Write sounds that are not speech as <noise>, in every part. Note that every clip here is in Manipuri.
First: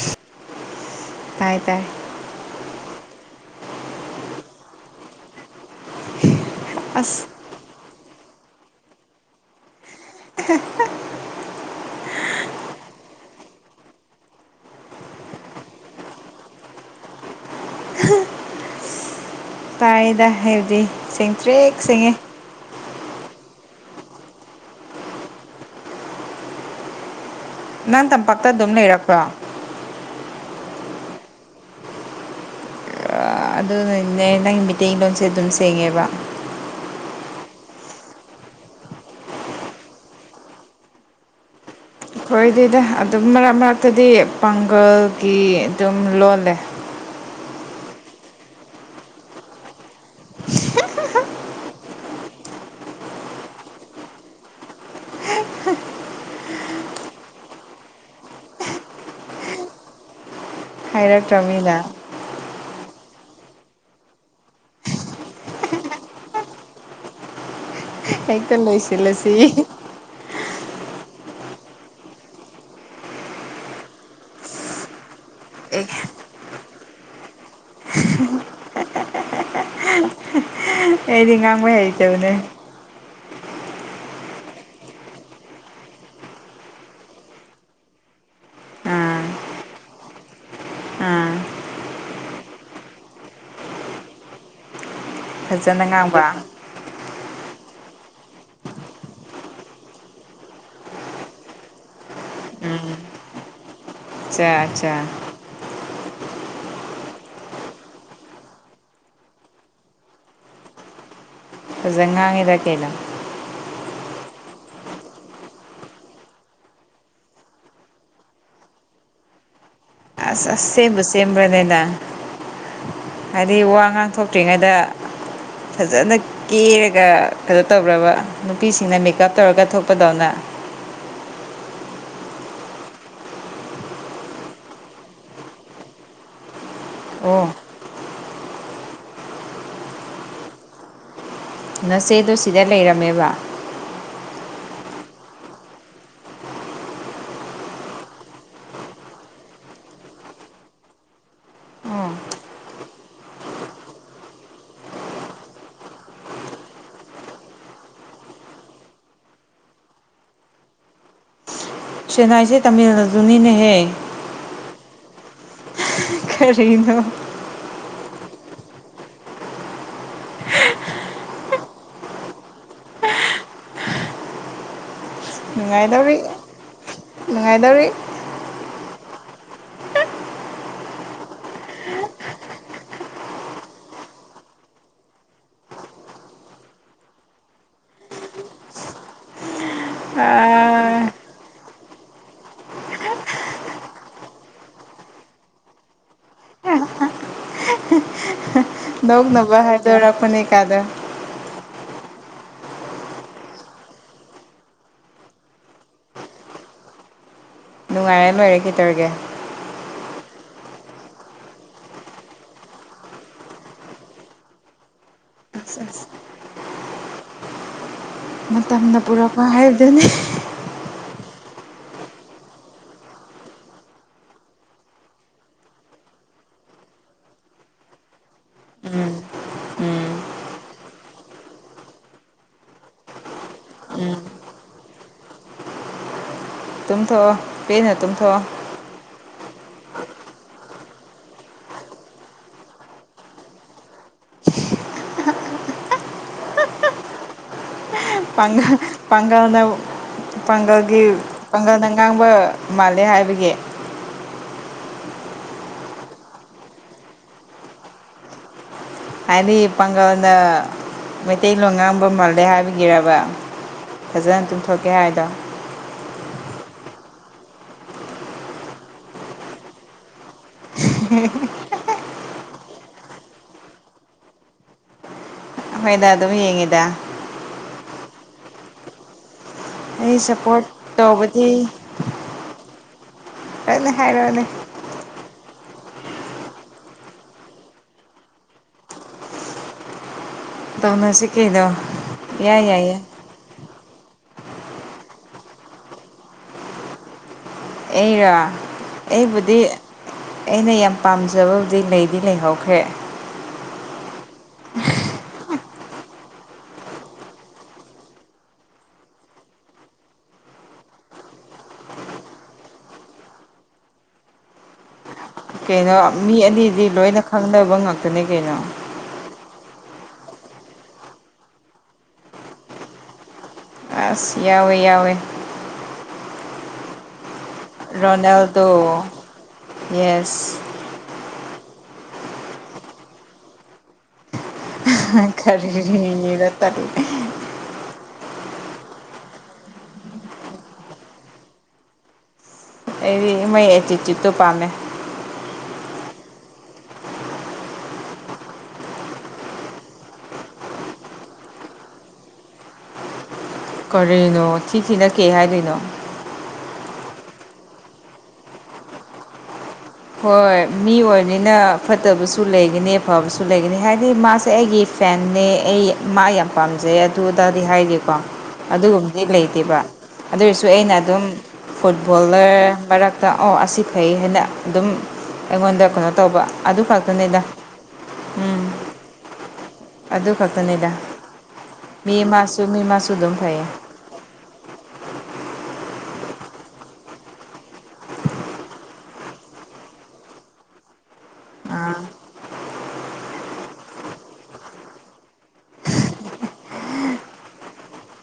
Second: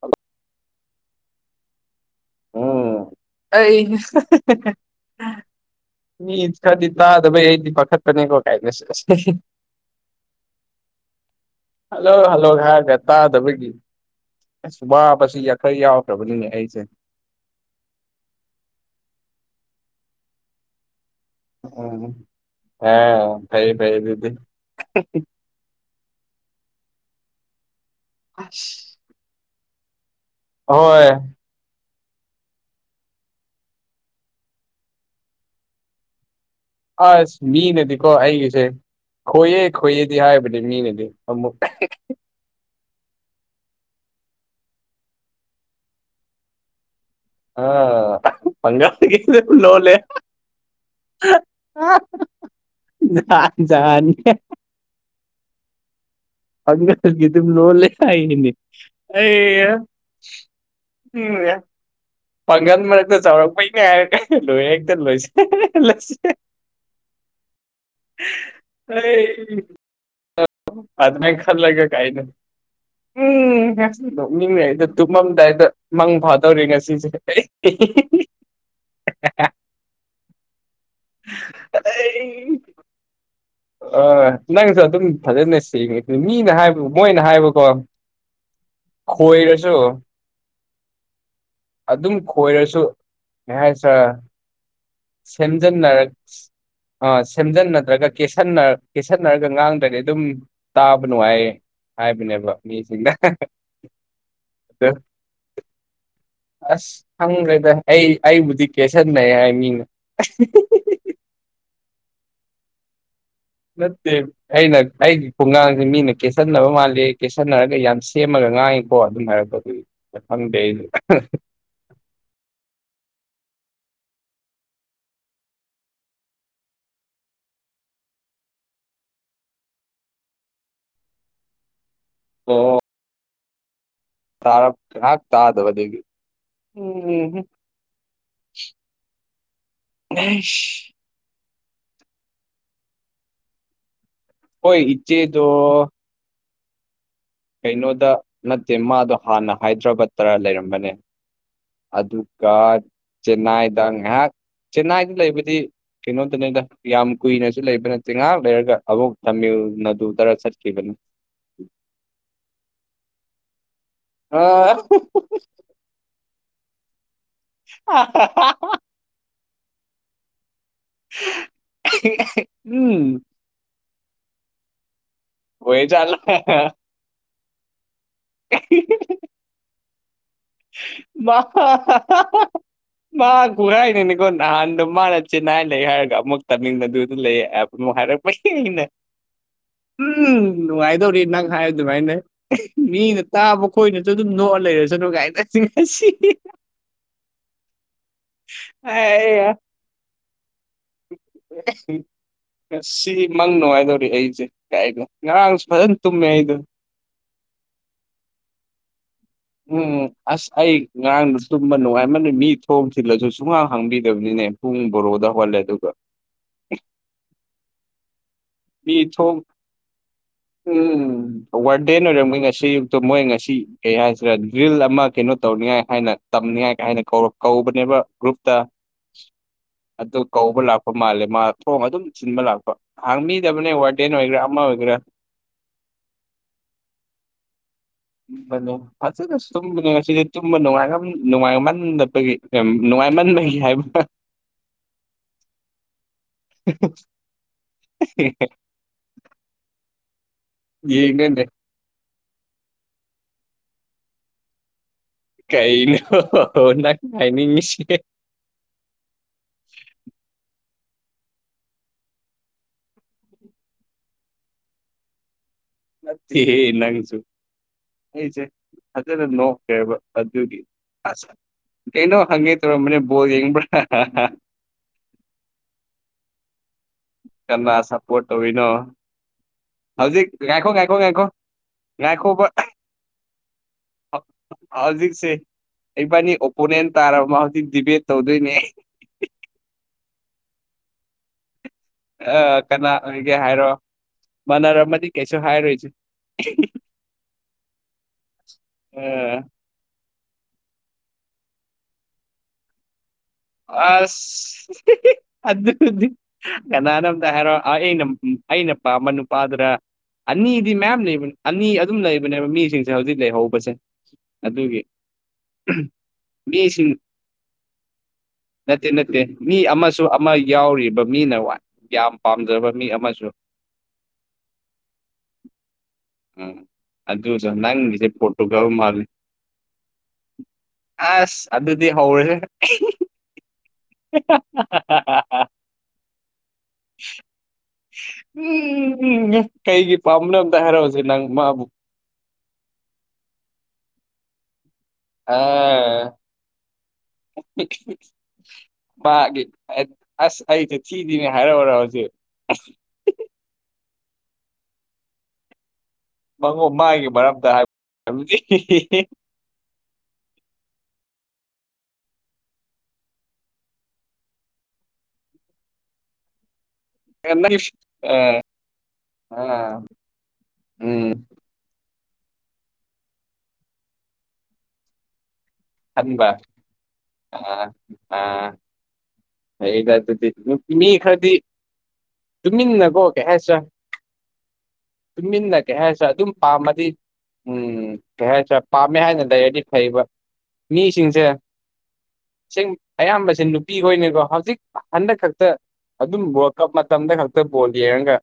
ꯍꯂꯣ ꯇꯥꯏ ꯇꯥꯏ ꯑꯣꯝ ꯑꯩ ꯃꯤ ꯈꯔꯗꯤ ꯑꯁ ꯇꯥꯗꯕꯩ ꯑꯩꯗꯤ ꯄꯥꯈꯠꯄꯅꯤꯀꯣ ꯀꯥꯏꯅꯁꯦꯁ <unintelligible> ꯍꯜꯂꯣ ꯍꯜꯂꯣ ꯍꯥꯏꯔꯒ ꯇꯥꯗꯕꯒꯤ ꯑꯦ ꯁꯨꯕꯥꯕꯁꯤ ꯌꯥꯈꯔ ꯌꯥꯎꯈ꯭ꯔꯕꯅꯤꯅꯦ ꯑꯩꯁꯦ ꯇꯥꯥꯏꯗ ꯍꯗꯤ ꯎꯝ ꯑꯥ ꯐꯩ ꯐꯩꯤꯗꯤ ꯅꯪ ꯇꯝꯄꯥꯛꯇ ꯑꯗꯨꯝ ꯑꯁ ꯂꯩꯔꯛꯄ꯭ꯔꯣ ꯍꯣꯏ ꯑꯗꯨꯅꯅꯦ ꯅꯪꯒꯤ ꯃꯩꯇꯩ ꯂꯣꯟꯁꯦ ꯑꯗꯨꯝ ꯁꯦꯡꯉꯦꯕ ꯑꯁ ꯃꯤ ꯅꯀꯣ ꯍꯥꯏꯒꯤꯁꯦ ꯈꯣꯏꯑꯦ ꯈꯣꯏꯌꯦꯗꯤ ꯍꯥꯏꯕꯅꯦ ꯃꯤꯅꯗꯤ ꯑꯃꯨꯛ ꯍꯣꯏ ꯑꯗꯨꯗ ꯑꯗꯨꯝ ꯃꯔꯛ ꯃꯔꯛꯇꯗꯤ ꯄꯥꯡꯒꯜꯒꯤ ꯑꯗꯨꯝ ꯂꯣꯜꯂꯦ ꯑ ꯐꯪꯒꯥꯒꯦꯦ ꯄꯨ ꯂꯣꯂꯦ ꯖꯅꯤ ꯑꯪꯀꯒꯤꯇ ꯂꯣ ꯂꯩꯦꯅꯤ ꯑ ꯍꯩꯔꯠ ꯔꯃꯤꯂ ꯄꯥꯡꯒꯜ ꯃꯔꯛꯇ ꯆꯥꯎꯔꯛꯄꯩꯅꯦ ꯍꯥꯏꯔꯒ ꯂꯣꯏ ꯍꯦꯛꯇ ꯂꯣꯏꯁꯤ ꯍꯦꯛꯇ ꯂꯣꯏꯁꯤꯜꯂꯁꯤ ꯑꯗꯃ ꯈꯔꯂꯒꯦ ꯀꯥꯏ ꯅ ꯎꯝ ꯍꯦꯛ ꯅꯣꯛꯅꯤꯡꯉꯦ ꯑꯩꯗ ꯇꯨꯝꯃꯝꯗꯥꯏꯗ ꯃꯪ ꯐꯥꯗꯧꯔꯦ ꯉꯁꯤꯁꯦ ꯑꯩ <unintelligible> ꯑꯩꯗꯤ ꯉꯥꯡꯕꯩ ꯍꯩꯇꯕꯅꯦ ꯑ ꯅꯪꯁꯨ ꯑꯗꯨꯝ ꯐꯖꯅ ꯁꯦꯡꯉꯦ ꯑꯗꯨ ꯃꯤꯅ ꯍꯥꯏꯕ ꯃꯣꯏꯅ ꯍꯥꯏꯕꯀꯣ ꯑꯥ ꯈ‌ꯣꯏꯔꯁꯨ ꯑꯥ ꯑꯗꯨꯝ ꯈꯣꯏꯔꯁꯨ ꯀ ꯍꯥꯏꯁꯔ ꯐꯖꯅ ꯁꯦꯝꯖꯤꯟꯅꯔꯛ ꯉꯥꯡꯕ ꯑ ꯁꯦꯝꯖꯤꯟ ꯅꯠꯇ꯭ꯔꯒ ꯀꯦꯠꯁꯟꯅꯔ ꯀꯦꯠꯁꯟꯅꯔꯒ ꯉꯥꯡꯗ꯭ꯔꯗꯤ ꯑꯗꯨꯝ ꯇꯥꯕ ꯅꯨꯡꯉꯥꯏꯌꯦ ꯍꯥꯏꯕꯅꯦꯕ ꯃꯤ ꯁꯤꯡꯗ ꯆꯥ ꯑꯆꯥ <inaudible> ꯑꯁ ꯈꯪꯈ꯭ꯔꯦꯗ ꯑꯩ ꯑꯩꯕꯨꯗꯤ ꯀꯦꯁꯟꯅꯩ ꯍꯥꯏ ꯃꯤꯅ ꯐꯖ ꯉꯥꯡꯉꯤꯔ ꯀꯩꯅ‌ꯣ ꯅꯠꯇꯦ ꯑꯩꯅ ꯑꯩꯒꯤ ꯈꯨꯡꯒꯥꯡꯁꯤꯦ ꯃꯤꯅ ꯀꯦꯠꯁꯟꯅꯕ ꯃꯥꯜꯜꯂꯤ ꯀꯦꯠꯁꯟꯅꯔꯒ ꯌꯥꯝ ꯁꯦꯝꯃꯒ ꯉꯥꯡ ꯍ ꯑꯗꯨꯝ ꯍꯥꯏ ꯑꯗꯨ ꯑꯁ ꯑꯁ ꯁꯦꯝꯕꯨ ꯁꯦꯝꯦꯝꯕ ꯂꯩꯗ ꯍꯥꯏꯗꯤ ꯋꯥ ꯉꯥꯡꯊꯣꯛꯇ꯭ꯔꯤꯉꯩꯗ ꯐꯖꯅ ꯀꯦꯔꯒ ꯀꯩꯅꯣ ꯇꯧꯕ꯭ꯔꯕ ꯅꯨꯄꯤꯁꯤꯡꯅ ꯃꯦꯀꯞ ꯇꯧꯔꯒ ꯊꯣꯛꯄꯗꯧꯅ ꯑꯣ ꯇꯔ ꯊꯒ ꯊꯥꯗ ꯑꯣ ꯑꯦꯁ ꯅꯆꯦꯗꯨ ꯁꯤꯗ ꯂꯩꯔꯝꯃꯦꯕ ꯍꯣꯏ ꯏꯆꯦꯗ‌ꯣ ꯀꯩꯅꯣꯗ ꯅꯠꯇꯦ ꯃꯥꯗꯣ ꯍꯥꯟꯅ ꯍꯥꯏꯗ꯭ꯔꯕ ꯇꯔ ꯂꯩꯔꯝꯕꯅꯦ ꯑꯣ ꯑꯗꯨꯒ ꯆꯦꯟꯅꯥꯏꯗ ꯉꯥꯏꯍꯥꯛ ꯆꯦꯟꯅꯥꯏꯗ ꯂꯩꯕꯗꯤ ꯀꯩꯅꯣꯗꯅꯦꯗ ꯌꯥꯝ ꯀꯨꯏꯅꯁꯨ ꯂꯩꯕ ꯅꯠꯇꯤ ꯉꯍꯥꯛ ꯂꯩꯔꯒ ꯑꯃꯨꯛ ꯇꯥꯃꯤꯜ ꯅꯥꯗꯨꯗꯔ ꯆꯠꯈꯤꯕꯅꯤ ꯆ‌ꯦꯟꯅꯥꯏꯁꯦ ꯇꯥꯃꯤꯜ ꯅꯥꯗꯨꯅꯤꯅꯦꯍꯦ ꯑꯥ ꯀꯔꯤꯅ‌ꯣ ꯑ ꯍꯥ ꯍꯥ ꯎꯝ ꯅꯨꯡꯉꯥꯏꯗꯧꯔꯤ ꯅꯨꯡꯉꯥꯏꯗꯧꯔꯤ <unintelligible> ꯋꯥ ꯍꯥ ꯍꯥ ꯃꯥ ꯈꯨꯔꯥꯏ ꯍꯥꯏꯅꯤꯅꯤꯀꯣ ꯅꯍꯥꯟꯗꯣ ꯃꯥꯅ ꯆ‌ꯦꯟꯅꯥꯏ ꯂꯩ ꯍꯥꯏꯔꯒ ꯑꯃꯨꯛ ꯇꯃꯤꯜ ꯅꯥꯗꯨꯗ ꯂꯩ ꯍꯥꯏꯔꯛꯄꯒꯤꯅꯦ ꯎꯝ ꯑꯥ ꯅꯨꯡꯉꯥꯏꯗꯧꯔꯤ ꯅꯪ ꯍꯥꯏ ꯑꯗꯨꯃꯥꯏꯅ ꯃꯤꯅ ꯇꯥꯕ ꯈꯣꯏꯅꯁꯨ ꯑꯗꯨꯝ ꯅꯣꯛꯑ ꯂꯩꯔꯁꯅꯨ ꯀꯥꯏ ꯉ ꯁꯤ ꯅꯧ ꯅꯕ ꯍꯥꯏꯗ‌ꯣꯔꯛꯄꯅ‌ꯦ ꯀꯥꯗ <unintelligible> ꯁꯤ ꯃꯪ ꯅꯨꯡꯉꯥꯏꯗꯧꯔꯤ ꯑꯩꯁꯦ ꯀꯥꯏꯅꯣ ꯉꯔꯥꯡꯁꯨ ꯐꯖꯅ ꯇꯨꯝꯃꯦ ꯑꯩꯗꯣ ꯅꯨꯡꯉꯥꯏꯔꯦ ꯂꯣꯏꯔꯦ ꯀꯩꯇꯧꯔꯒꯦ ꯎꯝ ꯑꯁ ꯑꯩ ꯉꯔꯥꯡꯗ ꯇꯨꯝꯕ ꯅꯨꯡꯉꯥꯏꯃꯅꯤ ꯃꯤ ꯊꯣꯡ ꯊꯤꯜꯂꯁꯨ ꯁꯨꯡꯍꯥꯡ ꯍꯥꯡꯕꯤꯗꯕꯅꯤꯅꯦ ꯕꯔꯣꯗ ꯍꯩꯒꯠꯂꯦ ꯑꯁ ꯑꯗꯨꯒ ꯑꯁ ꯃꯤ ꯃꯇꯝꯅ ꯊꯣꯡ ꯄꯨꯔꯛꯄ ꯍꯥꯏꯕꯗꯨꯅꯤ ꯎꯝ ꯋꯥꯔꯗꯦꯟ ꯑꯣꯏꯔꯝꯕꯩ ꯃꯣꯏ ꯉꯁꯤ ꯑꯌꯨꯛꯇ ꯃꯣꯏ ꯉꯁꯤ ꯀꯩ ꯍꯥꯏꯁꯦ ꯗ꯭ꯔꯤꯜ ꯑꯃ ꯀꯩꯅꯣ ꯇꯧꯅꯤꯡꯉꯥꯏ ꯍꯥꯏꯅ ꯇꯝꯅꯤꯡꯉꯥꯏ ꯀ ꯍꯥꯏꯅ ꯀꯧꯕꯅꯦꯕ ꯒ꯭ꯔꯨꯞꯇ ꯎꯝ ꯑꯗꯨ ꯀꯧꯕ ꯂꯥꯛꯄ ꯃꯥꯜꯂꯦ ꯃꯥ ꯊꯣꯡ ꯑꯗꯨꯝ ꯊꯤꯟꯕ ꯂꯥꯛꯄ ꯍꯥꯡꯕꯤꯗꯕꯅꯦ ꯋꯥꯔꯗ‌ꯦꯟ ꯑꯣꯏꯒꯦꯔ ꯑꯃ ꯑꯣꯏꯒꯦꯔ ꯇꯨꯝꯊ‌ꯣꯛꯑꯣ ꯄ‌ꯦꯟꯅ ꯇꯨꯝ ꯃꯂꯣ ꯐꯖꯅꯁꯨ ꯇꯨꯝꯕꯅꯦ ꯉꯁꯤꯗꯤ ꯇꯨꯝꯕꯅꯨꯡꯉ ꯅꯨꯡꯉꯥꯏꯃꯟꯗꯕꯒꯤ ꯅꯨꯡꯉꯥꯏꯃꯟꯗꯈꯤ ꯍꯥꯏꯕ ꯍ ꯄꯥꯡꯒꯜ ꯄꯥꯡꯒꯜꯅ ꯄꯥꯡꯒꯜꯒꯤ ꯌꯦꯡꯉꯅꯦ ꯄꯥꯡꯒꯜꯅ ꯉꯥꯡꯕ ꯃꯥꯜꯂꯦ ꯍꯥꯏꯕꯒꯤ ꯀꯩꯅꯣ ꯅꯪꯅ ꯍꯥꯏꯅꯤꯡ ꯉꯤꯁꯤ ꯍꯥꯏꯗꯤ ꯄꯥꯡꯒꯜꯅ ꯃꯩꯇꯩꯂꯣꯟ ꯉꯥꯡꯕ ꯃꯥꯜꯂꯦ ꯍꯥꯏꯕꯤꯒꯤꯔꯕ ꯐꯖꯅ ꯇꯨꯝꯊꯣꯛꯀꯦ ꯍꯥꯏꯗꯣ ꯅꯠꯇꯦꯍꯦ ꯅꯪꯁꯨ ꯑꯩꯁꯦ ꯐꯖꯅ ꯅꯣꯛꯈ꯭ꯔꯦꯕ ꯑꯗꯨꯒꯤ ꯑꯁ ꯀꯩꯅꯣ ꯍꯪꯒꯦ ꯇꯔꯝꯕꯅꯦ ꯕꯣꯜ ꯌꯦꯡꯕ꯭ꯔꯥ ꯍꯣꯏꯗ ꯑꯗꯨꯝ ꯌꯦꯡꯉꯤꯗ ꯀꯅꯥ ꯁꯄꯣꯔꯠ ꯇꯧꯔꯤꯅꯣ ꯑꯩ ꯍꯧꯖꯤꯛ ꯁꯞꯄꯣꯔꯠ ꯉꯥꯏꯈꯣ ꯉꯥꯏꯈꯣ ꯉꯥꯏꯈꯣ ꯉꯥꯏꯈꯣꯕ ꯍꯣꯢꯅꯦ ꯍꯥꯏꯔꯣꯅꯦ ꯍꯧꯖꯤꯛꯁꯦ ꯏꯕꯥꯅꯤ ꯑꯣꯄꯣꯅꯦꯟ ꯇꯥꯔꯕ ꯍꯧꯖꯤꯛ ꯗꯤꯕꯦꯠ ꯇꯧꯗꯣꯏꯅꯦ ꯑꯩ ꯇꯧꯅꯁꯤ ꯀꯩꯅ‌ꯣ ꯑ ꯀꯅꯥ ꯑꯣꯏꯒꯦ ꯍꯥꯏꯔꯣ ꯃꯥꯟꯅꯔꯝꯃꯗꯤ ꯀꯩꯁꯨ ꯍꯥꯏꯔꯣꯏꯁꯦ ꯑꯩꯔꯣ ꯑ ꯑꯩꯕꯨꯗꯤ ꯑꯩꯅ ꯌꯥꯝ ꯄꯥꯝꯖꯕꯕꯨꯗꯤ ꯂꯩꯗꯤ ꯂꯩꯍꯧꯈ꯭ꯔꯦ ꯑꯁ ꯑꯗꯨꯗꯤ ꯀꯅꯥꯅ‌ꯣ ꯑꯝꯇ ꯍꯥꯏꯔꯣ ꯑ ꯑꯩꯅ ꯑꯩꯅ ꯄꯥꯝꯕ ꯅꯨꯄꯥꯗꯨꯔꯥ ꯑꯅꯤꯗꯤ ꯃꯌꯥꯝ ꯂꯩꯕ ꯑꯅꯤ ꯑꯗꯨꯝ ꯂꯩꯕꯅꯦꯕ ꯃꯤꯁꯤꯡꯁꯦ ꯍꯧꯖꯤꯛ ꯂꯩꯍꯧꯕꯁꯦ ꯑꯗꯨꯒꯤ ꯀꯩꯅꯣ ꯃꯤ ꯑꯅꯤꯗꯤ ꯃꯤꯁꯤꯡ ꯂꯣꯏꯅ ꯈꯪꯅꯕ ꯉꯥꯛꯇꯅꯦ ꯀꯩꯅꯣ ꯅꯠꯇꯦ ꯅꯠꯇꯦ ꯃꯤ ꯑꯃꯁꯨ ꯑꯃ ꯌꯥꯎꯔꯤꯕ ꯃꯤꯅ ꯋꯥꯏ ꯌꯥꯝ ꯄꯥꯝꯖꯕ ꯃꯤ ꯑꯃꯁꯨ ꯑꯁ ꯌꯥꯎꯋꯦ ꯌꯥꯎꯋꯦ ꯎꯝ ꯑꯗꯨꯖꯨ ꯅꯪꯒꯤꯁꯦ ꯄꯣꯔꯇꯨꯒꯜ ꯔꯣꯅꯥꯜꯗꯣ ꯃꯥꯟ ꯌꯦꯁ ꯑꯁ ꯑꯗꯨꯗꯤ ꯍꯧꯔꯦꯍꯦ ꯑ ꯀꯥꯔꯤꯔ ꯇꯠ ꯎꯝ ꯀꯩꯒꯤ ꯄꯥꯝꯕꯅꯣ ꯑꯝꯇ ꯍꯥꯏꯔꯛꯑꯣꯁꯦ ꯅꯪ ꯃꯥꯕꯨ ꯑꯩꯗꯤ ꯃꯣꯏ ꯑꯦꯇꯤꯇ꯭ꯌꯨꯠꯇꯨ ꯄꯥꯝꯃꯦ ꯑꯥ ꯄꯥꯒꯤ ꯑꯁ ꯑꯩꯁꯦ ꯊꯤꯊꯤꯅ ꯍꯥꯏꯔꯛꯎꯔꯣ ꯍꯧꯖꯤꯛ ꯀꯔꯤꯅꯣ ꯊꯤ ꯊꯤꯅ ꯀꯩ ꯍꯥꯏꯗꯣꯏꯅꯣ ꯃꯉꯣꯟ ꯃꯥꯒꯤ ꯃꯔꯝꯗ ꯍꯥꯏꯕ ꯍꯥꯏꯕ ꯍꯣꯏ ꯃꯤ ꯑꯣꯏꯕꯅꯤꯅ ꯐꯠꯇꯕꯁꯨ ꯂꯩꯒꯅꯤ ꯐꯕꯁꯨ ꯂꯩꯒꯅꯤ ꯍꯥꯏꯗꯤ ꯃꯥꯁꯦ ꯑꯩꯒꯤ ꯐꯦꯟꯅꯦ ꯑꯩ ꯃꯥ ꯌꯥꯝ ꯄꯥꯝꯖꯩ ꯑꯥ ꯑꯗꯨꯗꯗꯤ ꯍꯥꯏꯒꯦꯀꯣ ꯑꯗꯨꯒꯨꯝꯕꯗꯤ ꯂꯩꯇꯦꯕ ꯑꯗꯨꯔꯁꯨ ꯑꯩꯅ ꯎꯝ ꯑꯗꯨꯝ ꯐꯨꯠꯕꯣꯜꯂꯔ ꯃꯔꯛꯇ ꯑꯣ ꯑꯁꯤ ꯐꯩ ꯍꯥꯏꯅ ꯑꯗꯨꯝ ꯑꯩꯉꯣꯟꯗ ꯀꯩꯅꯣ ꯈꯟꯕ ꯇꯧꯕ ꯑꯗꯨ ꯈꯛꯇꯅꯤꯗ ꯑꯥ ꯎꯝ ꯐꯩꯌꯦꯗ ꯑꯗꯨꯗꯤ ꯑꯗꯨ ꯃꯤ ꯈꯛꯇꯅꯤꯗ ꯈꯔꯗꯤ ꯃꯤ ꯑꯃꯁꯨ ꯃꯤ ꯇꯨꯃꯤꯟꯅꯀꯣ ꯑꯃꯁꯨ ꯀꯩ ꯑꯗꯨꯝ ꯍꯥꯏꯁꯦꯔ ꯐꯩꯌꯦ ꯇꯨꯃꯤꯟꯅ ꯀꯩ ꯍꯥꯏꯔꯁꯨ ꯑꯗꯨꯝ ꯄꯥꯝꯃꯗꯤ ꯎꯝ ꯀꯩ ꯍꯥꯏꯁꯦꯔ ꯄꯥꯝꯃꯦ ꯍꯥꯏꯅ ꯂꯩꯔꯗꯤ ꯐꯩꯕ ꯃꯤꯁꯤꯡꯁꯦ ꯑꯥ ꯁꯦꯡ ꯑꯌꯥꯝꯕꯁꯦ ꯅꯨꯄꯤꯈꯣꯏꯅꯤꯀꯣ ꯍꯧꯖꯤꯛ ꯍꯟꯗꯛ ꯈꯛꯇ ꯑꯗꯨꯝ ꯋꯥꯔꯜ ꯀꯞ ꯃꯇꯝꯗ ꯈꯛꯇ ꯕꯣꯜ ꯌꯦꯡꯉꯒ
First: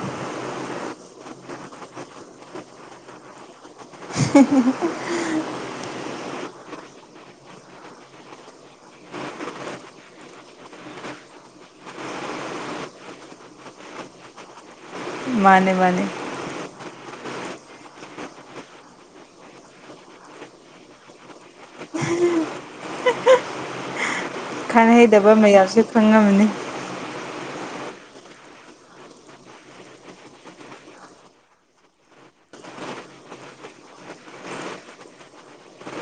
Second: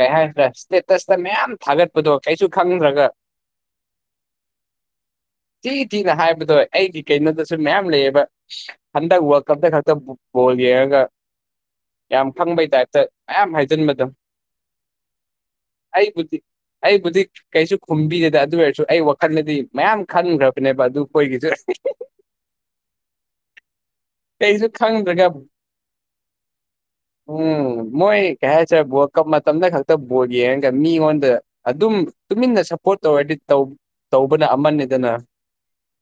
ꯀꯩ ꯍꯥꯏꯁꯦꯔꯥ ꯏꯁꯇꯦꯇꯁꯇ ꯃꯌꯥꯝ ꯊꯥꯒꯠꯄꯗꯣ ꯀꯩꯁꯨ ꯈꯪꯗ꯭ꯔꯒ <inaudible> <unintelligible> ꯊꯤ ꯊꯤꯅ ꯍꯥꯏꯕꯗꯣ ꯑꯩꯒꯤ ꯀꯩꯅꯣꯗꯁꯨ ꯃꯌꯥꯝ ꯂꯩꯌꯦꯕ ꯍꯟꯗꯛ ꯋꯥꯔꯜ ꯀꯞꯇ ꯈꯛꯇ ꯕꯣꯜ ꯌꯦꯡꯉꯒ ꯌꯥꯝ ꯐꯪꯕꯩ ꯇꯥꯏꯞꯇ ꯃꯌꯥꯝ ꯍꯥꯏꯖꯤꯟꯕꯗ ꯃꯥꯅꯦ ꯃꯥꯅꯦ ꯑꯩꯕꯨꯗꯤ ꯑꯩꯕꯨꯗꯤ ꯀꯩꯁꯨ ꯈꯨꯝꯕꯤꯗꯦꯗ ꯑꯗꯨ ꯑꯣꯏꯔꯁꯨ ꯑꯩ ꯋꯥꯈꯜꯗꯗꯤ ꯃꯌꯥꯝ ꯈꯟꯈ꯭ꯔꯕꯅꯦꯕ ꯑꯗꯨ ꯈꯣꯏꯒꯤꯁꯨ ꯀꯩꯁꯨ ꯈꯪꯗ꯭ꯔꯒ ꯈꯪꯍꯩꯗꯕ ꯃꯌꯥꯝꯁꯦ ꯈꯪꯉꯝꯃꯅꯤ ꯎꯝ ꯃꯣꯏ ꯀꯩ ꯍꯥꯏꯁꯔꯦ ꯕ ꯀꯞ ꯃꯇꯝꯗ ꯈꯛꯇ ꯕꯣꯜ ꯌꯦꯡꯉꯒ ꯃꯤꯉꯣꯟꯗ ꯑꯗꯨꯝ ꯇꯨꯃꯤꯟꯅ ꯁꯞꯄꯣꯔꯠ ꯇꯧꯔꯗꯤ ꯇꯧꯕꯅ ꯑꯃꯅꯤꯗꯅ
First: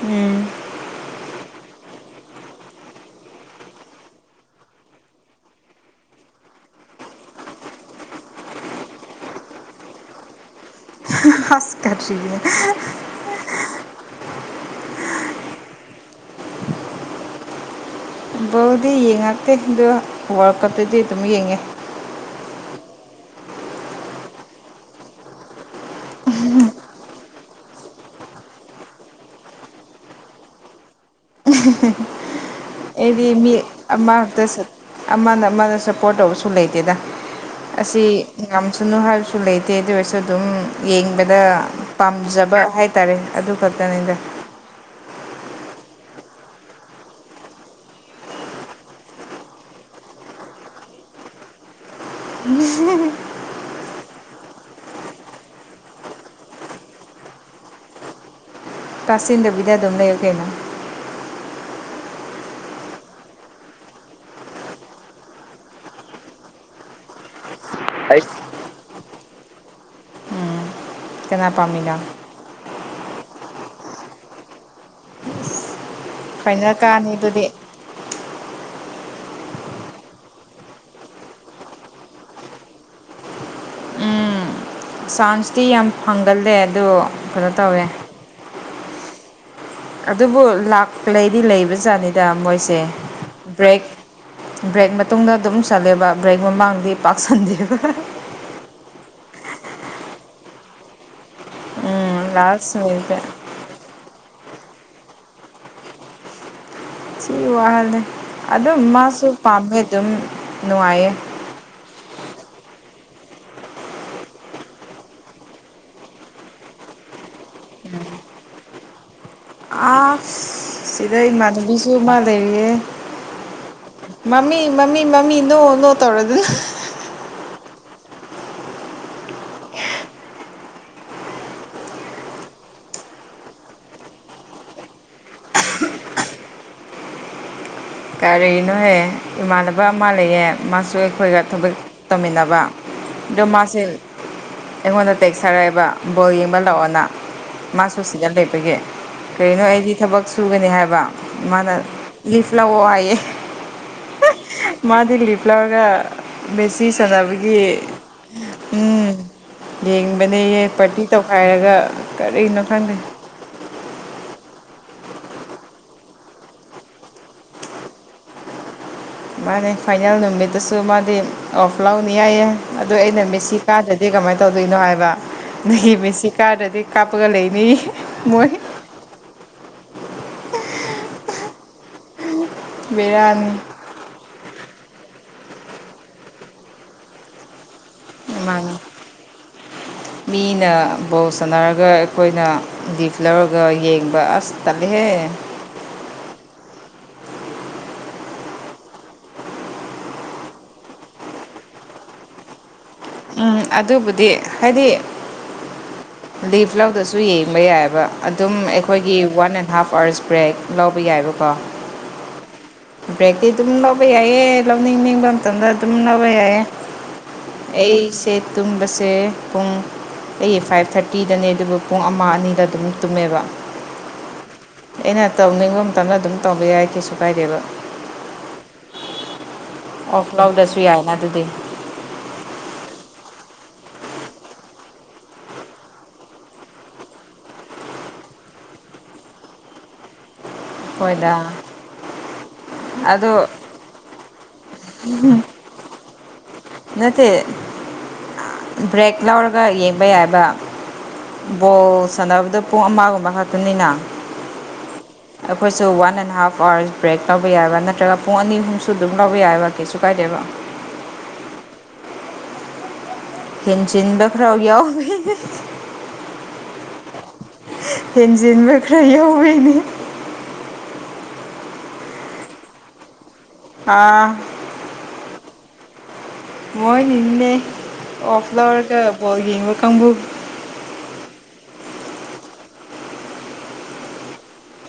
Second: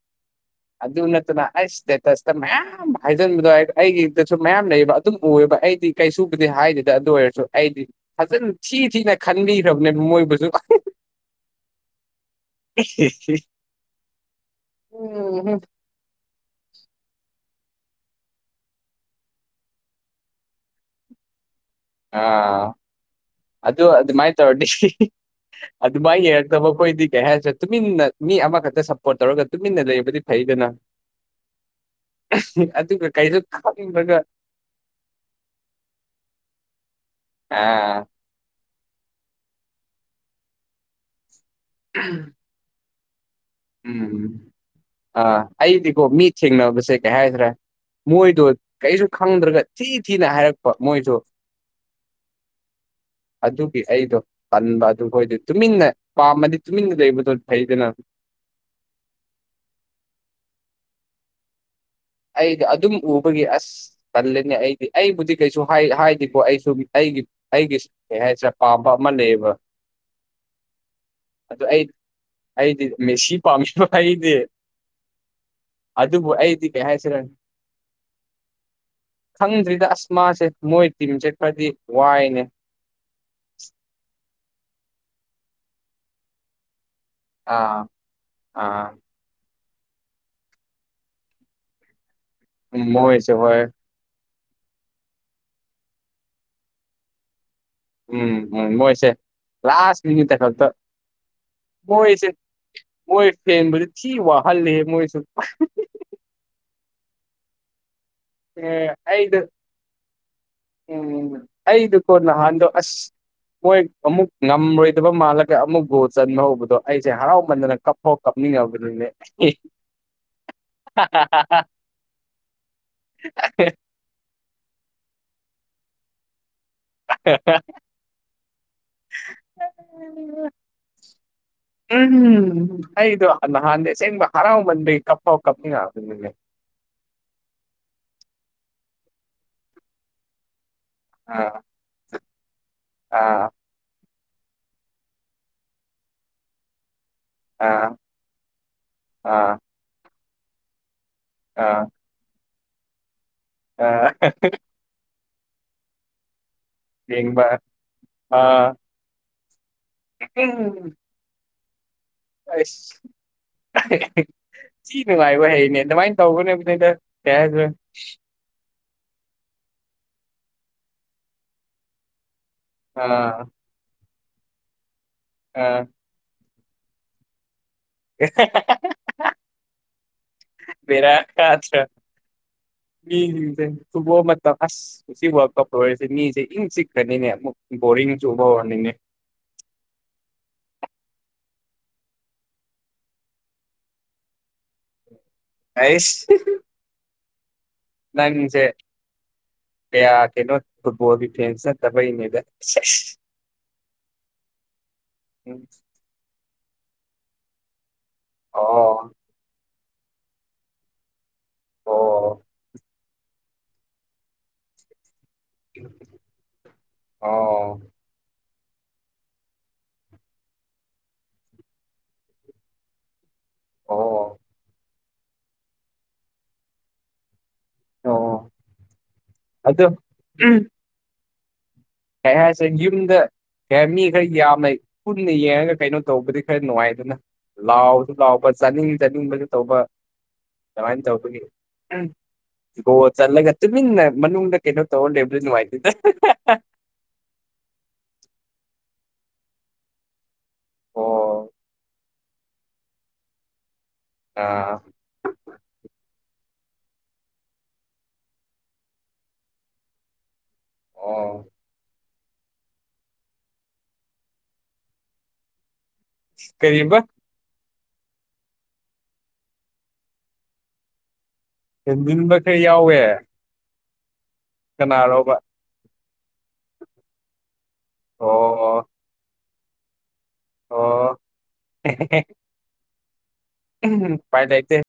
ꯎꯝ ꯑꯗꯨ ꯅꯠꯇꯅ ꯑꯥꯏꯁ ꯁꯇꯦ ꯇꯁꯇ ꯃꯌꯥꯝ ꯑꯌꯥꯝ ꯍꯥꯏꯖꯟꯕꯗꯣ ꯍꯥꯏ ꯑꯩꯒꯤꯗꯁꯨ ꯃꯌꯥꯝ ꯂꯩꯕ ꯑꯗꯨꯝ ꯎꯑꯦꯕ ꯑꯩꯗꯤ ꯀꯩꯁꯨꯕꯨꯗꯤ ꯍꯥꯏꯗꯗ ꯑꯗꯨ ꯑꯣꯏꯔꯁꯨ ꯑꯩꯗꯤ ꯐꯖꯅ ꯊꯤ ꯊꯤꯅ ꯈꯟꯕꯤꯈ꯭ꯔꯕꯅꯦꯕ ꯃꯣꯏꯕꯨꯁꯨ ꯑꯁ ꯀꯔꯤꯅꯣ ꯎꯝ <inaudible> ꯕꯣꯜꯗꯤ ꯌꯦꯡꯉꯛꯇꯦ ꯑꯗꯣ ꯋꯥꯔꯜ ꯀꯞꯇꯗꯤ ꯑꯗꯨꯝ ꯌꯦꯡꯉꯦ ꯑꯥ ꯑꯗꯨ ꯑꯗꯨꯃꯥꯏꯅ ꯇꯧꯔꯗꯤ ꯑꯗꯨꯃꯥꯏꯅ ꯌꯦꯡꯔꯛꯇꯕ ꯑꯩꯈꯣꯏꯗꯤ ꯀꯩ ꯍꯥꯏꯔꯁꯤꯦ ꯇꯨꯃꯤꯟꯅ ꯃꯤ ꯑꯃꯈꯛꯇ ꯁꯞꯄꯣꯔꯠ ꯇꯧꯔꯒ ꯇꯨꯃꯤꯟꯅ ꯂꯩꯕꯗꯤ ꯐꯩꯗꯅ ꯑꯗꯨꯒ ꯑꯩꯗꯤ ꯀꯩꯁꯨ ꯃꯤ ꯈꯪꯗ꯭ꯔꯒ ꯑꯃꯗꯁꯨ ꯑꯃꯅ ꯑꯃꯅ ꯁꯞꯄꯣꯔꯠ ꯇꯧꯕꯁꯨ ꯂꯩꯇꯦꯗ ꯑ ꯑꯁꯤ ꯉꯝꯁꯅꯨ ꯍꯥꯏꯕꯁꯨ ꯂꯩꯇꯦ ꯑꯗꯨ ꯑꯣꯏꯔꯁꯨ ꯑꯗꯨꯝ ꯌꯦꯡꯕꯗ ꯄꯥꯝꯖꯕ ꯍꯥꯏ ꯇꯥꯔꯦ ꯑꯗꯨ ꯈꯛꯇꯅꯤꯗ ꯑꯥ ꯑꯩꯗꯤꯀꯣ ꯃꯤ ꯊꯦꯡꯅꯕꯁꯦ ꯀꯩ ꯍꯥꯏꯈ꯭ꯔꯦ ꯃꯣꯏꯗꯣ ꯀꯩꯁꯨ ꯈꯪꯗ꯭ꯔꯒ ꯊꯤ ꯊꯤꯅ ꯍꯥꯏꯔꯛꯄ ꯃꯣꯏꯗ ꯎꯝ ꯑꯗꯨꯒꯤ ꯑꯩꯗꯣ ꯄꯟꯕ ꯑꯗꯨ ꯑꯩꯈꯣꯏꯗꯤ ꯇꯨꯃꯤꯟꯅ ꯄꯥꯝꯃꯗꯤ ꯇꯨꯃꯤꯟꯅ ꯂꯩꯕꯗꯣ ꯐꯩꯗꯅ ꯇꯥꯁꯤꯟꯗꯕꯤꯗ ꯑꯗꯨꯝ ꯂꯩꯌꯨ ꯀꯩꯅꯣ ꯑꯩꯗ ꯑꯗꯨꯝ ꯎꯕꯒꯤ ꯑꯁ ꯄꯜꯂꯅꯤ ꯑꯩꯗꯤ ꯑꯩꯕꯨꯗꯤ ꯀꯩꯁꯨ ꯍꯥꯏꯗꯤꯀꯣ ꯑꯩꯁꯨ ꯑꯩꯒꯤ ꯑꯩꯒꯤ ꯀꯩ ꯍꯥꯏꯁꯦ ꯄꯥꯝꯕ ꯑꯃ ꯂꯩꯕ ꯀꯅꯥ ꯑ ꯑꯩ ꯄꯥꯝꯃꯤꯅꯣ ꯑꯩꯗꯤ ꯃꯦꯁꯤ ꯄꯥꯝꯃꯤꯕ ꯑꯩꯩꯗꯤ ꯑꯗꯨꯕꯨ ꯑꯩꯗꯤ ꯐꯥꯏꯅꯦꯜ ꯀꯩ ꯀꯥꯅꯤ ꯍꯥꯏꯁꯤꯔꯥ ꯑꯗꯨꯗꯤ ꯈꯪꯗ꯭ꯔꯤꯗ ꯑꯁ ꯃꯥꯥꯁꯦ ꯃꯣꯏ ꯇꯤꯝꯁꯦ ꯈꯔꯗꯤ ꯋꯥꯏꯅꯦ ꯆꯥꯟꯁꯇꯤ ꯌꯥꯝ ꯐꯪꯒꯜꯂꯦ ꯑꯗꯣ ꯑꯥ ꯑꯥ ꯑꯗꯨꯕꯨ ꯂꯥꯛꯂꯗꯤ ꯂꯩꯕꯖꯥꯠꯅꯤꯗ ꯃꯣꯏꯁꯦ ꯎꯝ ꯃꯣꯏꯁꯦ ꯍꯣꯏ ꯕ꯭ꯔꯦꯛ ꯕ꯭ꯔꯦꯛ ꯃꯇꯨꯡꯗ ꯑꯗꯨꯝ ꯆꯠꯂꯦꯕ ꯕ꯭ꯔꯦꯛ ꯃꯃꯥꯡꯗꯤ ꯄꯥꯛꯁꯟꯗꯦꯕ ꯎꯝ ꯎꯝ ꯃꯣꯏꯁꯦ ꯂꯥꯁ ꯃꯤꯅꯤꯠꯇ ꯈꯛꯇ ꯎꯝ ꯃꯣꯏꯁꯦ ꯂꯥꯁ ꯃꯤꯅꯤꯠꯇ ꯃꯣꯏ ꯐꯦꯟꯕꯗꯤ ꯊꯤ ꯋꯥꯍꯜꯂꯍꯦ ꯃꯣꯏꯁꯨ ꯐ ꯋꯥꯍꯜꯂ ꯑꯗꯨꯝ ꯃꯥꯁꯨ ꯑꯩꯗ ꯄꯥꯝꯃꯦ ꯑꯗꯨꯝ ꯅꯨꯡꯉꯥꯏꯌꯦ ꯑꯩꯗꯨ ꯀꯣ ꯅꯍꯥꯟꯗꯣ ꯑꯁ ꯃꯣꯏ ꯑꯃꯨꯛ ꯉꯝꯔꯣꯏꯗꯕ ꯃꯥꯜꯂꯒ ꯑꯃꯨꯛ ꯒꯣ ꯆꯟꯕ ꯍꯧꯕꯗꯣ ꯑꯩꯁꯦ ꯍꯔꯥꯎꯃꯟꯗꯅ ꯀꯞ ꯄꯣ ꯀꯞꯅꯤꯡꯉꯕꯅꯤꯅꯦ ꯁꯤꯗ ꯏꯃꯥꯟꯅꯕꯤꯁꯨ ꯑꯃ ꯂꯩꯔꯤꯌꯦ ꯃꯃꯤ ꯃꯃꯤ ꯃꯃꯤ ꯏ ꯅꯣ ꯅꯣ ꯇꯧꯔ ꯑꯗꯨ ꯑ ꯎꯝ ꯑꯩꯗꯣ ꯅꯍꯥꯟꯗ ꯑꯁꯦꯡꯕ ꯍꯔꯥꯎꯃꯟꯗꯩ ꯀꯞꯄꯥꯎ ꯀꯞꯅꯤꯡꯉꯕꯅꯤꯅꯦ ꯀꯔꯤꯅꯣꯍꯦ ꯏꯃꯥꯟꯅꯕ ꯑꯃ ꯂꯩꯌꯦꯦ ꯃꯥꯁꯨ ꯑꯩꯈꯣꯏꯒ ꯑꯥ ꯊꯕꯛ ꯇꯧꯃꯤꯟꯅꯕ ꯑꯗꯣ ꯑꯥ ꯃꯥꯁꯦ ꯑꯩꯉꯣꯟꯗ ꯇꯦꯛꯁ ꯊꯥꯔꯛꯑꯦꯕ ꯕꯣꯜ ꯌꯦꯡꯕ ꯂꯥꯛꯑꯣꯅ ꯑꯥ ꯃꯥꯁꯨ ꯁꯤꯗ ꯂꯩꯕꯒꯤꯦ ꯑꯥ ꯀꯔꯤꯅꯣ ꯑꯩꯗꯤ ꯊꯕꯛ ꯁꯨꯒꯅꯤ ꯍꯥꯏꯕ ꯃꯥꯅ ꯑꯥ ꯂꯤꯐ ꯂ ꯑꯣ ꯍꯥꯏꯌꯦ ꯑ ꯃꯥꯗꯤ ꯂꯤꯞ ꯂꯧꯥꯎꯔꯒ ꯕꯦꯁꯤ ꯌꯦꯡꯕ ꯁꯥꯟꯅꯕꯒꯤ ꯑꯥ ꯎꯝ ꯌꯦꯡꯕꯅꯦꯍꯦ ꯄꯥꯔꯇꯤ ꯇꯧꯈꯥꯏꯔꯒ ꯀꯔꯤꯅꯣ ꯑꯁ ꯈꯪꯗꯦ ꯁꯤ ꯅꯨꯡꯉꯥꯏꯕ ꯍꯩꯅꯦ ꯑꯗꯨꯃꯥꯏꯅ ꯇꯧꯒꯅꯦꯕ ꯅꯩꯗ ꯀꯩ ꯃꯥꯅꯦ ꯐꯥꯏꯅꯦꯜ ꯅꯨꯃꯤꯠꯇꯁꯨ ꯃꯥꯗꯤ ꯑꯣꯐ ꯂꯥꯎꯅꯤ ꯌꯥꯏꯌꯦ ꯑꯗꯨ ꯑ ꯑꯥ ꯅꯨꯃꯤꯠꯁꯤ ꯀꯔꯗꯗꯤ ꯀꯃꯥꯏꯅ ꯇꯧꯗꯣꯏꯅꯣ ꯍꯥꯏꯕ ꯑꯥ ꯅꯪꯒꯤ ꯃꯤꯠꯁꯤ ꯀꯥꯔꯗꯗꯤ ꯀꯥꯞꯄꯒ ꯂꯩꯅꯤ ꯃꯣꯏ ꯔ ꯀ꯭ꯔ ꯕꯦꯔꯥꯅꯤ ꯃꯤꯁꯤꯡꯁꯦ ꯁꯨꯕꯣ ꯑꯃ ꯑꯁ ꯁꯤ ꯋꯥ ꯀꯞ ꯑꯣꯏꯔꯤꯁꯦ ꯃꯤꯁꯦ ꯏꯪ ꯆꯤꯛꯈ꯭ꯔꯅꯤꯅꯦ ꯑꯃꯨꯛ ꯕꯔꯤꯡꯁꯨꯨꯕ ꯃꯥꯅꯤ ꯋꯥꯔꯅꯤꯡꯅꯦꯦ ꯃꯤꯅ ꯕꯣꯜ ꯁꯥꯟꯅꯔꯒ ꯑꯩꯈꯣꯏꯅ ꯒꯤꯐ ꯂꯧꯔꯒ ꯌꯦꯡꯕ ꯑꯁ ꯇꯗꯒꯤꯍꯦ ꯑꯩꯁ ꯅꯪꯁꯦ ꯀꯌꯥ ꯀꯩꯅꯣ ꯐꯨꯠꯕꯣꯜꯒꯤ ꯐꯦꯟꯁ ꯅꯠꯇꯕꯩꯅꯦꯗ ꯎꯝ ꯑꯗꯨꯕꯨꯗꯤ ꯍꯥꯏꯗꯤ ꯎꯝ ꯑꯗꯒꯤ ꯐ꯭ꯂꯧꯗꯁꯨ ꯌꯦꯡꯕ ꯌꯥꯏꯑꯕ ꯑꯗꯨꯝ ꯑꯣ ꯑꯩꯈꯣꯏꯒꯤ one and half hours break ꯂꯧꯕ ꯌꯥꯏꯕꯀꯣ ꯑꯣ ꯐ꯭ꯔꯦꯛꯇꯤ ꯑꯗꯨꯝ ꯂꯧꯕ ꯌꯥꯏꯑ ꯂꯧꯅꯤꯡꯅꯤꯡꯕ ꯃꯇꯝꯗ ꯑꯗꯨꯝ ꯂꯧꯕ ꯌꯥꯏꯌꯦ ꯑꯣ ꯑꯩꯁꯦ ꯇꯨꯝꯕꯁꯦ ꯄꯨꯡ ꯑꯩ ꯐꯥꯏꯚ ꯊꯥꯔꯇꯤꯗꯅꯦ ꯑꯗꯨ ꯄꯨꯡ ꯑꯃ ꯑꯅꯤꯗ ꯑꯗꯨꯝ ꯇꯨꯝꯃꯦꯕ ꯑꯣ ꯑꯩꯅ ꯇꯧꯅꯤꯡꯕ ꯃꯇꯝꯗ ꯑꯗꯨꯝ ꯇꯧꯕ ꯌꯥꯏ ꯀꯩꯁꯨ ꯀꯥꯏꯗꯦꯕ ꯑꯣ ꯑꯗꯨꯗꯣ ꯑꯣꯐ ꯂꯣꯛꯗꯁꯨ ꯌꯥꯏꯅ ꯑꯗꯨꯗꯤ ꯀꯩ ꯍꯥꯏꯁꯦ ꯌꯨꯝꯗ ꯍ ꯃꯤ ꯈꯔ ꯌꯥꯝꯅ ꯄꯨꯟꯅ ꯌꯦꯡꯉꯒ ꯀꯩꯅꯣ ꯇꯧꯕꯗꯤ ꯈꯔ ꯅꯨꯡꯉꯥꯏꯗꯨꯅ ꯂꯥꯎꯁꯨ ꯂꯥꯎꯕ ꯆꯥꯅꯤꯡ ꯆꯥꯅꯤꯡꯕꯁꯨ ꯇꯧꯕ ꯀꯃꯥꯏꯅ ꯍꯣꯏꯗ ꯇꯧꯕꯅꯤ ꯒꯣ ꯑꯗꯣ ꯆꯠꯂꯒ ꯇꯨꯃꯤꯟꯅ ꯃꯅꯨꯡꯗ ꯀꯩꯅꯣ ꯇꯧꯔ ꯂꯩꯕꯗꯤ ꯅꯨꯡꯉꯥꯏ <unintelligible> ꯅꯠꯇꯦ ꯕ꯭ꯔꯦꯛ ꯂꯧꯔꯒ ꯌꯦꯡꯕ ꯌꯥꯏꯕ ꯑꯣ ꯕꯣꯜ ꯁꯥꯟꯅꯕꯗ ꯄꯨꯡ ꯑꯃꯒꯨꯝꯕ ꯈꯛꯇꯅꯤꯅ ꯑ ꯑꯩꯈꯣꯏꯁꯨ one and half hours break ꯇꯧꯕ ꯌꯥꯏꯕ ꯅꯠꯇ꯭ꯔꯒ ꯄꯨꯡ ꯑꯅꯤ ꯑꯍꯨꯝꯁꯨ ꯑꯗꯨꯝ ꯂꯧꯕ ꯌꯥꯏꯕ ꯀꯩꯁꯨ ꯀꯥꯏꯗꯦꯕ ꯑꯣ ꯍꯦꯟꯖꯤꯟꯕ ꯈꯔꯥꯎ ꯌꯥꯎꯋꯤ ꯀꯔꯤꯕ ꯍꯦꯟꯖꯤꯦꯟꯕ ꯀ꯭ꯔ ꯌꯥꯕꯅꯤ ꯍꯃꯤꯟꯕꯈꯩ ꯌꯥꯎꯋꯦ ꯑꯥ ꯀꯅꯥꯔꯕ ꯃꯣꯏꯅꯤꯅꯦ ꯑꯣꯐ ꯑꯣ ꯂꯔ ꯀꯣꯕ ꯀꯥꯡꯕꯨ ꯑꯣ ꯎꯝ ꯄꯥꯏ ꯇꯥꯏꯦ